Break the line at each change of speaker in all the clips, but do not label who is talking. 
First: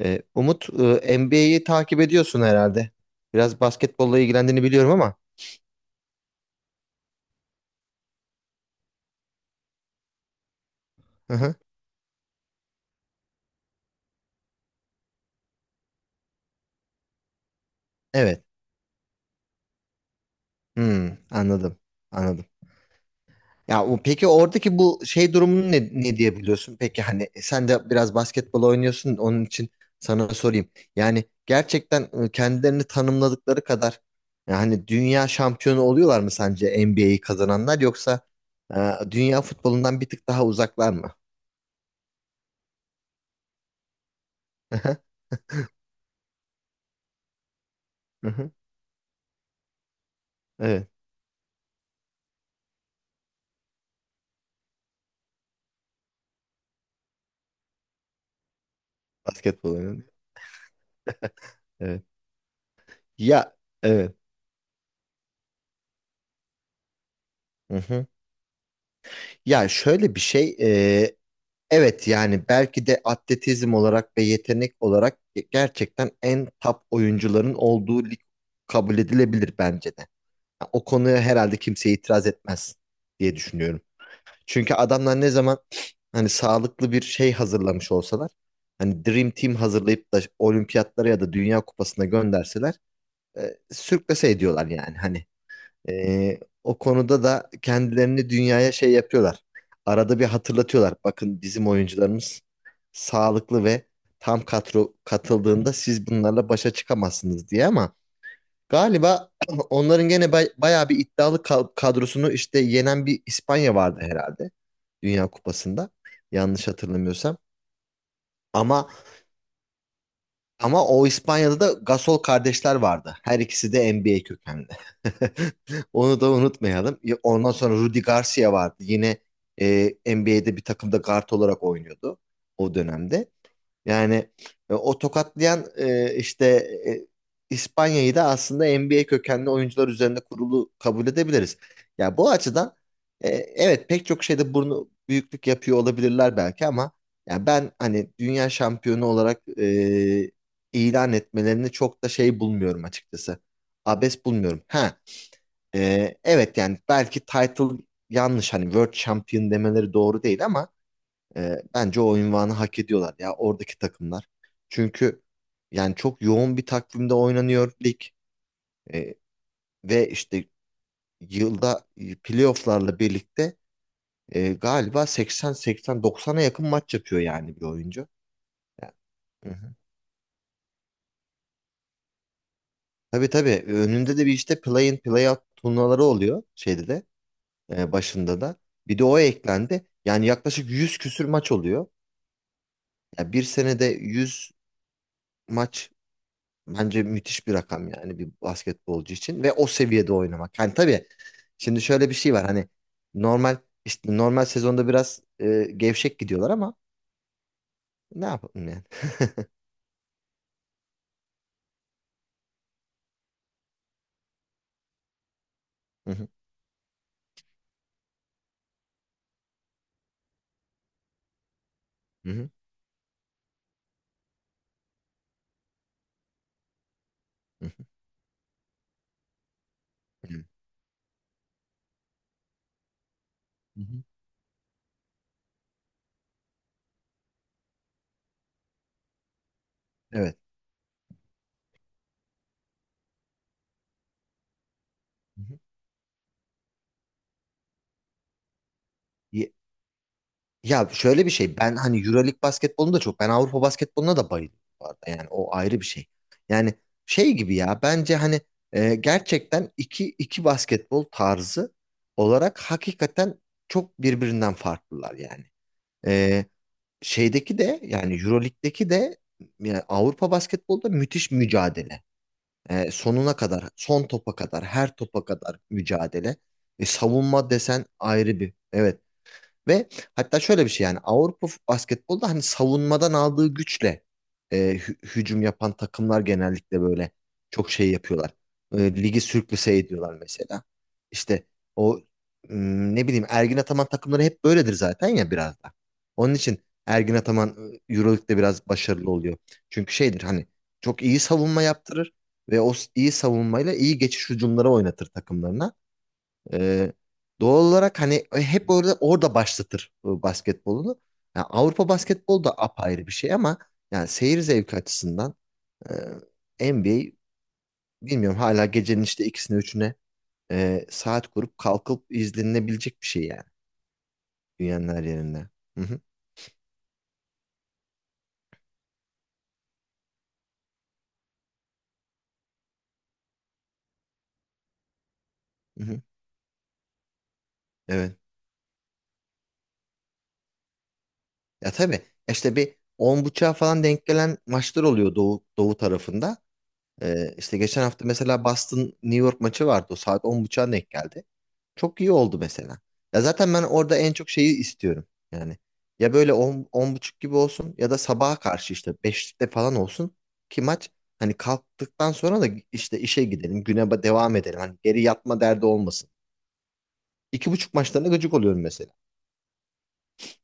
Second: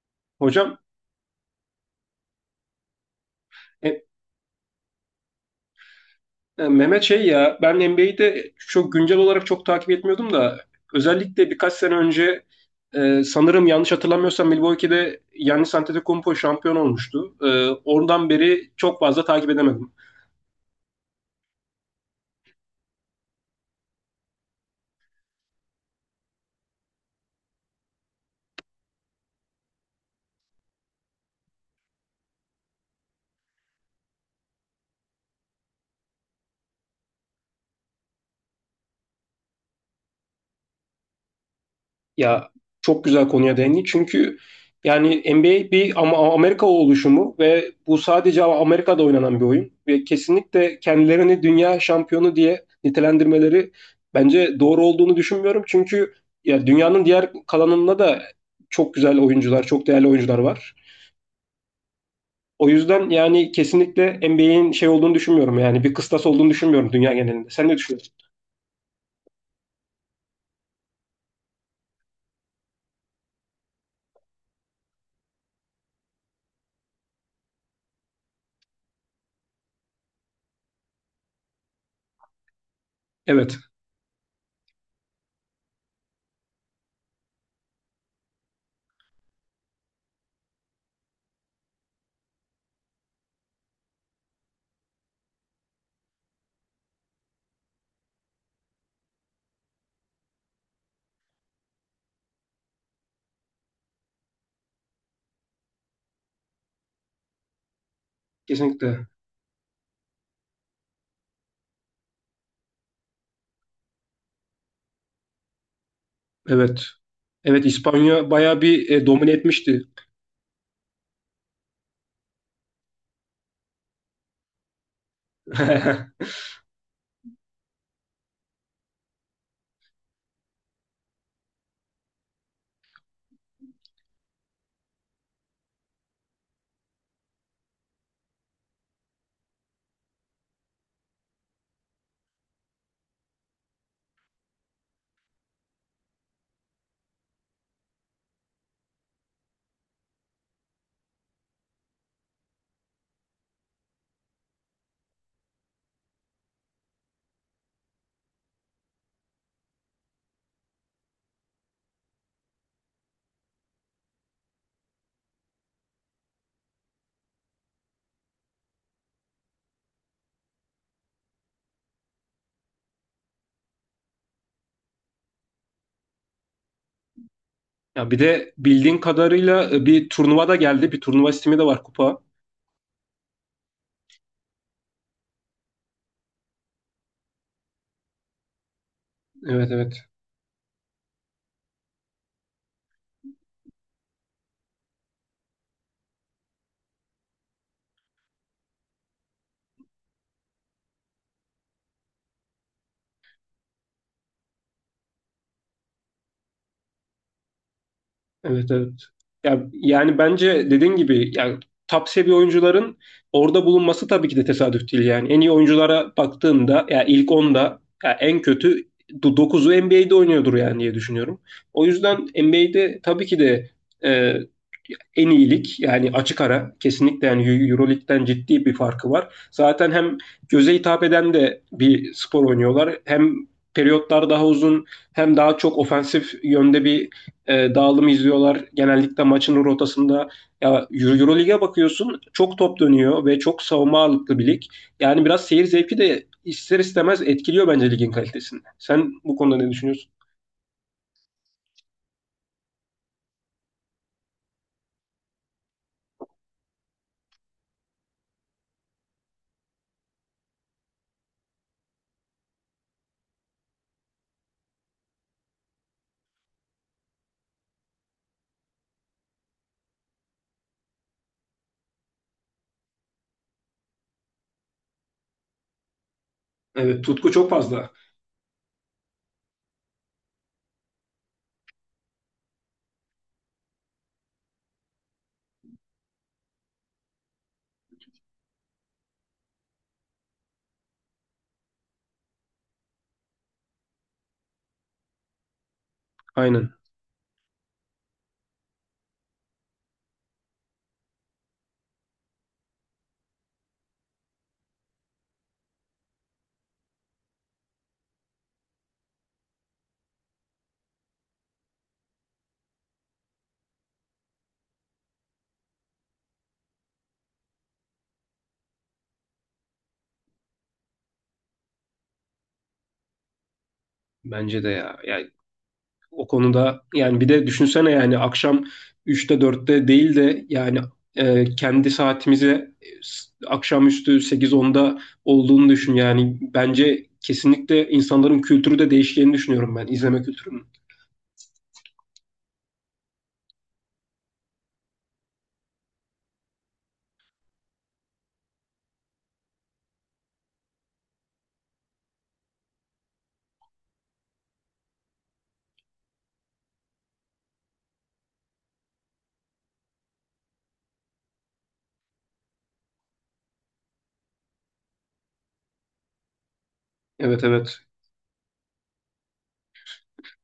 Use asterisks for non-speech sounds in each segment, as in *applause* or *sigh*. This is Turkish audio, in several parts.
Umut,
Hocam
NBA'yi takip ediyorsun herhalde. Biraz
e,
basketbolla ilgilendiğini biliyorum ama.
Mehmet şey ya ben NBA'de çok güncel olarak çok takip etmiyordum da
Hı
özellikle
hı.
birkaç sene önce sanırım yanlış hatırlamıyorsam Milwaukee'de Giannis Antetokounmpo şampiyon olmuştu. Oradan
Evet.
beri çok fazla takip edemedim.
Hmm, anladım. Anladım. Ya peki oradaki bu şey durumunu ne diye biliyorsun? Peki hani sen de biraz basketbol oynuyorsun onun için sana sorayım. Yani gerçekten kendilerini tanımladıkları kadar yani dünya şampiyonu oluyorlar mı sence NBA'yi kazananlar yoksa e, dünya futbolundan bir tık daha uzaklar mı?
Ya çok güzel konuya değindin. Çünkü
*laughs*
yani NBA bir ama Amerika oluşumu ve bu
Hı
sadece
hı.
Amerika'da oynanan bir oyun ve kesinlikle
Evet.
kendilerini dünya şampiyonu diye nitelendirmeleri bence doğru olduğunu düşünmüyorum. Çünkü ya dünyanın diğer kalanında da çok güzel oyuncular,
Basketbol
çok
oynuyor.
değerli oyuncular var.
Evet.
O yüzden yani
Ya evet.
kesinlikle NBA'in şey olduğunu düşünmüyorum yani bir kıstas olduğunu düşünmüyorum dünya genelinde. Sen ne
Hı hı.
düşünüyorsun?
Ya şöyle bir şey, evet, yani belki de atletizm olarak ve yetenek olarak gerçekten en top oyuncuların olduğu lig kabul edilebilir bence de. Ha, o konuya herhalde kimse itiraz etmez diye
Evet,
düşünüyorum. Çünkü adamlar ne zaman hani sağlıklı bir şey hazırlamış olsalar, hani Dream Team hazırlayıp da olimpiyatlara ya da Dünya Kupası'na gönderseler, sürklese ediyorlar yani hani. O konuda da kendilerini dünyaya şey yapıyorlar. Arada bir hatırlatıyorlar. Bakın, bizim oyuncularımız sağlıklı ve tam kadro katıldığında siz bunlarla başa çıkamazsınız diye. Ama
kesinlikle.
galiba *clears throat* onların gene bayağı bir iddialı kadrosunu işte yenen bir İspanya vardı herhalde Dünya Kupası'nda. Yanlış
Evet.
hatırlamıyorsam.
Evet, İspanya bayağı
Ama
bir domine etmişti.
Ama o İspanya'da da Gasol kardeşler vardı. Her ikisi de NBA kökenli. *laughs* Onu
*laughs*
da unutmayalım. Ya, ondan sonra Rudy Garcia vardı. Yine e, NBA'de bir takımda guard olarak oynuyordu o dönemde. Yani o tokatlayan, işte, e, İspanya'yı da aslında NBA kökenli oyuncular üzerinde kurulu kabul edebiliriz. Ya bu açıdan evet, pek çok şeyde burnu büyüklük yapıyor olabilirler belki ama ya ben hani dünya şampiyonu olarak ilan etmelerini çok da şey bulmuyorum açıkçası. Abes bulmuyorum. Ha, evet, yani belki title yanlış, hani World Champion demeleri doğru değil ama bence o unvanı hak ediyorlar ya, oradaki takımlar. Çünkü yani çok yoğun bir takvimde oynanıyor lig. Ee, Ve işte yılda playofflarla birlikte, galiba 80-80-90'a yakın maç yapıyor yani bir oyuncu.
Ya bir de
Yani,
bildiğin
hı
kadarıyla
hı.
bir turnuva da geldi. Bir turnuva sistemi de var, kupa.
Tabii tabii, önünde de bir işte play-in play-out turnuvaları oluyor, şeyde de, başında da. Bir de o
Evet,
eklendi.
evet.
Yani yaklaşık 100 küsür maç oluyor. Yani bir senede 100 maç. Bence müthiş bir rakam yani bir basketbolcu için ve o seviyede oynamak. Yani tabii, şimdi şöyle bir şey var hani, normal, işte normal sezonda biraz gevşek gidiyorlar ama ne yapalım
Evet,
yani.
evet. Ya, yani bence dediğin gibi yani top seviye oyuncuların orada bulunması tabii ki de tesadüf değil yani. En iyi
Hı
oyunculara
hı.
baktığımda ya ilk onda ya en kötü 9'u NBA'de oynuyordur yani diye düşünüyorum. O yüzden
Hı hı.
NBA'de tabii ki de en iyilik yani açık ara kesinlikle
Hı
yani Euroleague'den ciddi bir farkı var. Zaten hem
hı.
göze hitap eden de bir spor oynuyorlar. Hem
Hı hı.
periyotlar daha uzun, hem daha çok ofensif yönde bir dağılım izliyorlar. Genellikle maçın rotasında
Evet.
ya Euroleague'e bakıyorsun, çok top dönüyor ve çok savunma ağırlıklı bir lig. Yani
Hı
biraz
hı.
seyir zevki de ister istemez etkiliyor bence ligin kalitesini. Sen bu
Ye-
konuda ne düşünüyorsun?
Ya şöyle bir şey, ben hani EuroLeague basketbolunu da, çok ben Avrupa basketboluna da bayılıyorum bu arada, yani o ayrı bir şey. Yani şey gibi, ya bence hani gerçekten iki basketbol tarzı olarak hakikaten çok birbirinden farklılar yani. Ee, Şeydeki de, yani Euroleague'deki de, yani Avrupa basketbolda müthiş mücadele. Sonuna kadar, son topa kadar, her topa kadar mücadele.
Evet, tutku
Savunma
çok
desen
fazla.
ayrı bir. Evet, ve hatta şöyle bir şey, yani Avrupa basketbolda hani savunmadan aldığı güçle hücum yapan takımlar genellikle böyle çok şey yapıyorlar. E, Ligi sürklase ediyorlar mesela. İşte o, ne bileyim, Ergin Ataman takımları hep böyledir zaten ya biraz da. Onun için
Aynen.
Ergin Ataman Euroleague'de biraz başarılı oluyor. Çünkü şeydir hani, çok iyi savunma yaptırır ve o iyi savunmayla iyi geçiş hücumları oynatır takımlarına. Ee, Doğal olarak hani hep orada başlatır basketbolunu. Yani Avrupa basketbolu da apayrı bir şey ama yani seyir zevki açısından NBA, bilmiyorum, hala gecenin işte ikisine üçüne saat kurup kalkıp izlenebilecek bir şey yani
Bence de
dünyanın
ya.
her
Ya
yerinde. Hı hı.
o konuda yani bir de düşünsene yani akşam üçte dörtte değil de yani kendi saatimize akşamüstü 8-10'da olduğunu
Hı
düşün.
hı.
Yani bence kesinlikle
Evet.
insanların kültürü de değişeceğini düşünüyorum ben, izleme kültürünün.
Ya tabii, işte bir 10 buçuğa falan denk gelen maçlar oluyor doğu tarafında. İşte geçen hafta mesela Boston New York maçı vardı. O saat 10 buçuğa denk geldi. Çok iyi oldu mesela. Ya zaten ben orada en çok şeyi istiyorum. Yani ya böyle 10 10 buçuk gibi olsun ya da sabaha karşı işte beşte falan olsun, ki maç hani kalktıktan sonra da işte işe gidelim, güne devam edelim. Hani geri yatma derdi olmasın.
Evet,
İki buçuk
evet.
maçlarına gıcık oluyorum mesela.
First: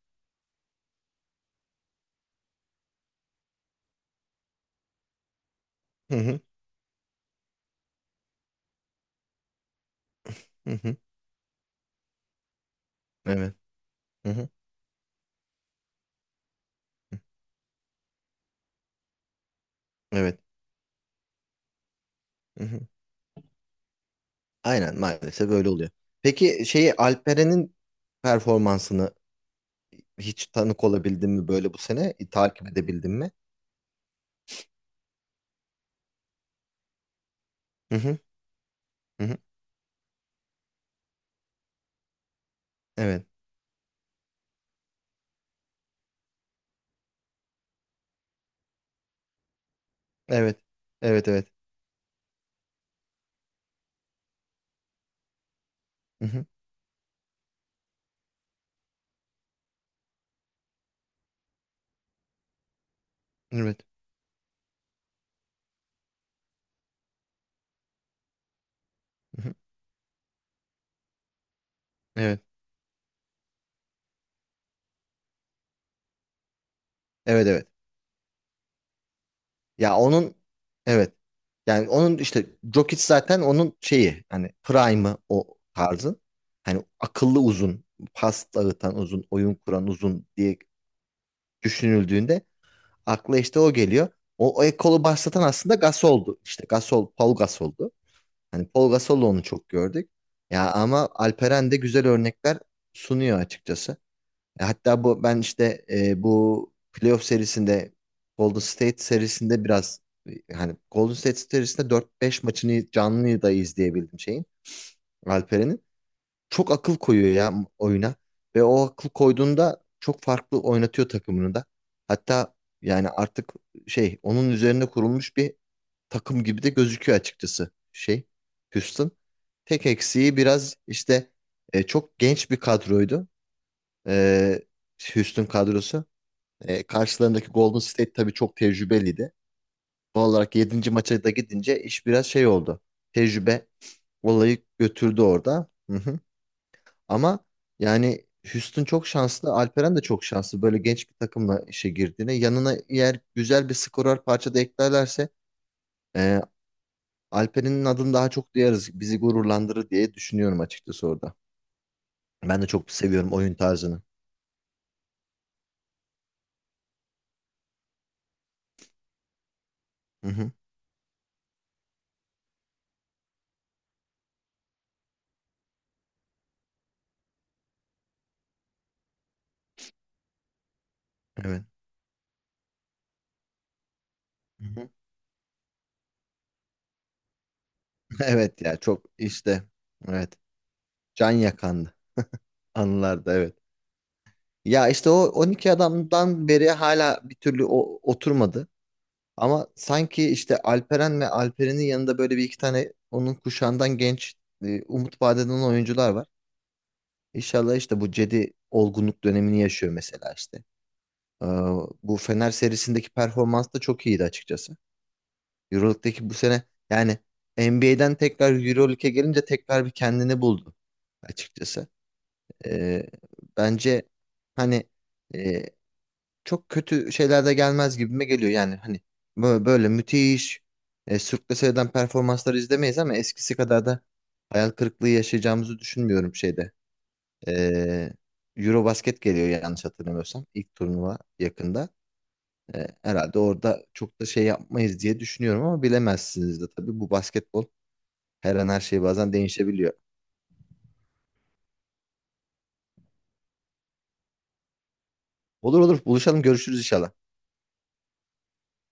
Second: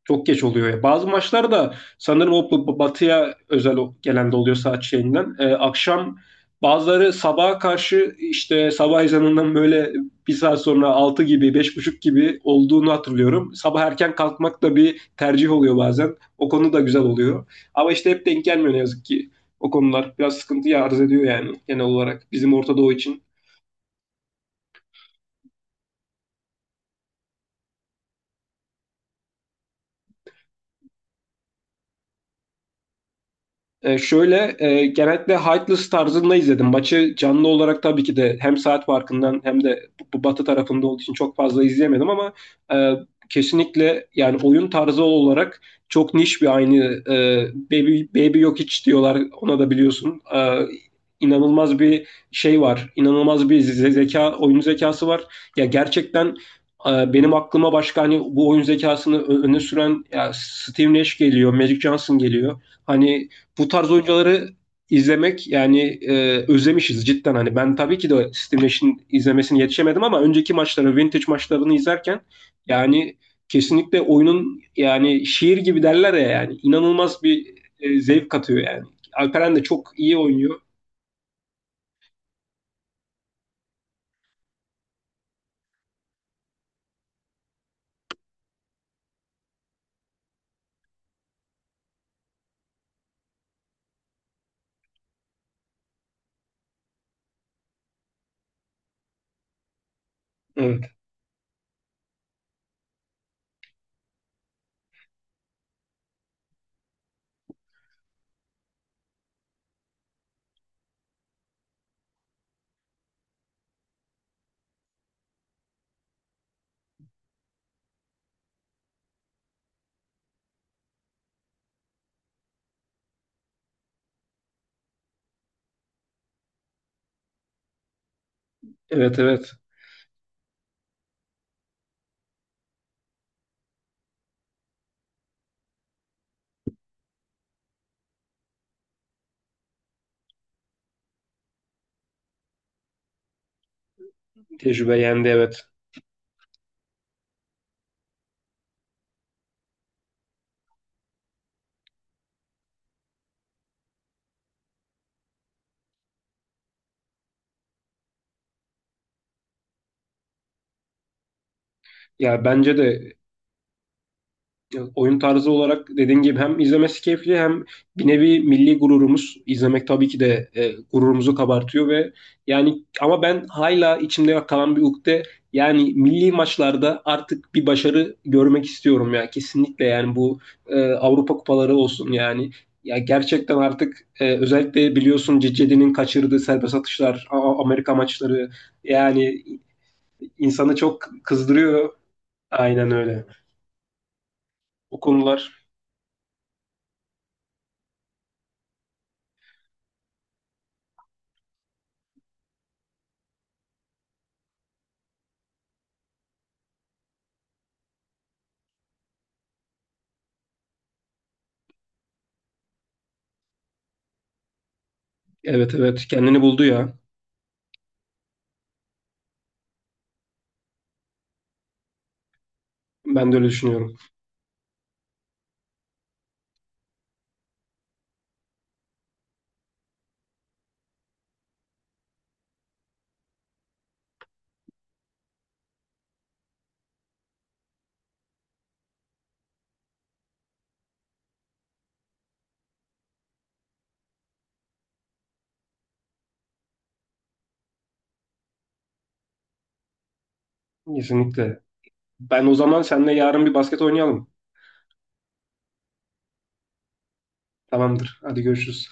Çok geç oluyor ya. Bazı maçlar da sanırım o batıya özel gelen de oluyor saat şeyinden. Akşam
Hı hı.
bazıları sabaha karşı işte sabah ezanından böyle bir saat
Hı
sonra
hı.
6 gibi, beş buçuk gibi olduğunu hatırlıyorum.
Evet.
Sabah erken
Hı hı.
kalkmak da bir tercih oluyor bazen. O konu da güzel oluyor. Ama işte hep denk gelmiyor ne yazık ki. O konular biraz
Evet.
sıkıntı arz ediyor yani genel olarak bizim
Hı
Orta
hı.
Doğu için.
Aynen, maalesef öyle oluyor. Peki şeyi, Alperen'in performansını hiç tanık olabildin mi böyle bu sene? Takip edebildin mi?
Şöyle genellikle Heightless tarzında izledim. Maçı canlı olarak
Hı
tabii ki
hı.
de hem saat
Hı hı.
farkından hem de bu batı tarafında olduğu için çok fazla izleyemedim ama e,
Evet.
kesinlikle yani oyun tarzı olarak çok niş bir aynı e, Baby Jokic diyorlar ona da biliyorsun.
Evet. Evet evet.
İnanılmaz bir şey var. İnanılmaz bir zeka, oyun zekası var. Ya
Hı
gerçekten
hı.
benim aklıma başka hani bu oyun zekasını öne süren ya Steve Nash geliyor, Magic Johnson geliyor. Hani bu
Evet.
tarz oyuncuları izlemek yani özlemişiz cidden. Hani ben tabii ki de Steve Nash'in
Hı hı.
izlemesini yetişemedim ama önceki maçları, vintage maçlarını izlerken
Evet.
yani kesinlikle oyunun yani şiir gibi derler ya yani inanılmaz bir
Evet evet.
zevk katıyor yani. Alperen de çok
Ya
iyi
onun,
oynuyor.
evet. Yani onun işte, Jokic zaten onun şeyi, hani prime'ı o tarzı. Hani akıllı uzun, pas dağıtan uzun, oyun kuran uzun diye düşünüldüğünde akla işte o geliyor. O ekolu başlatan aslında Gasol'du. İşte Gasol, Paul Gasol'du. Hani Paul Gasol'la onu çok gördük. Ya
Evet,
ama Alperen de güzel örnekler sunuyor açıkçası. Hatta bu, ben işte bu playoff serisinde, Golden State serisinde biraz hani Golden State serisinde dört beş maçını canlı da izleyebildim şeyin, Alperen'in. Çok akıl koyuyor ya oyuna ve o akıl koyduğunda çok farklı oynatıyor takımını da. Hatta yani artık şey, onun üzerine kurulmuş bir takım gibi de gözüküyor açıkçası, şey, Houston.
evet, evet.
Tek eksiği biraz işte, çok genç bir kadroydu e, Houston kadrosu. Karşılarındaki Golden State tabii çok tecrübeliydi. Doğal olarak yedinci maça da gidince iş biraz şey oldu. Tecrübe olayı
Tecrübe
götürdü
yendi, evet.
orada. Hı hı. Ama yani Houston çok şanslı. Alperen de çok şanslı. Böyle genç bir takımla işe girdiğine. Yanına eğer güzel bir skorer parça da eklerlerse e, Alperen'in adını daha çok duyarız. Bizi gururlandırır diye düşünüyorum açıkçası orada.
Ya
Ben de
bence
çok
de.
seviyorum oyun tarzını.
Evet, oyun tarzı olarak dediğin gibi hem izlemesi keyifli, hem bir nevi milli gururumuz, izlemek tabii ki
Hı
de
hı.
gururumuzu kabartıyor ve yani ama ben hala içimde kalan bir ukde, yani milli maçlarda artık bir başarı görmek istiyorum ya kesinlikle yani bu Avrupa kupaları olsun yani, ya gerçekten artık
Evet.
özellikle biliyorsun Cicedi'nin kaçırdığı serbest atışlar, Amerika
*laughs*
maçları
Evet, ya çok
yani
işte, evet,
insanı çok
can
kızdırıyor,
yakandı
aynen öyle
anılarda, evet. Ya
o
işte o
konular.
12 adamdan beri hala bir türlü oturmadı. Ama sanki işte Alperen ve Alperen'in yanında böyle bir iki tane onun kuşağından genç, umut vaat eden oyuncular var. İnşallah işte bu Cedi olgunluk dönemini yaşıyor mesela işte. Ee, Bu Fener serisindeki performans da çok iyiydi açıkçası.
Evet, evet,
Euroleague'deki bu
kendini
sene,
buldu ya.
yani NBA'den tekrar Euroleague'e gelince tekrar bir kendini buldu açıkçası. Ee,
Ben de öyle düşünüyorum.
Bence hani e, çok kötü şeyler de gelmez gibime geliyor. Yani hani böyle müthiş sürklese eden performansları izlemeyiz ama eskisi kadar da hayal kırıklığı yaşayacağımızı düşünmüyorum şeyde. Ee, Eurobasket geliyor yanlış hatırlamıyorsam, ilk turnuva yakında. Herhalde orada çok da şey yapmayız diye düşünüyorum ama bilemezsiniz de tabii, bu basketbol her an her şey bazen değişebiliyor.
Kesinlikle. Ben o zaman seninle yarın bir basket oynayalım.
Olur olur, buluşalım, görüşürüz inşallah.
Tamamdır. Hadi, görüşürüz.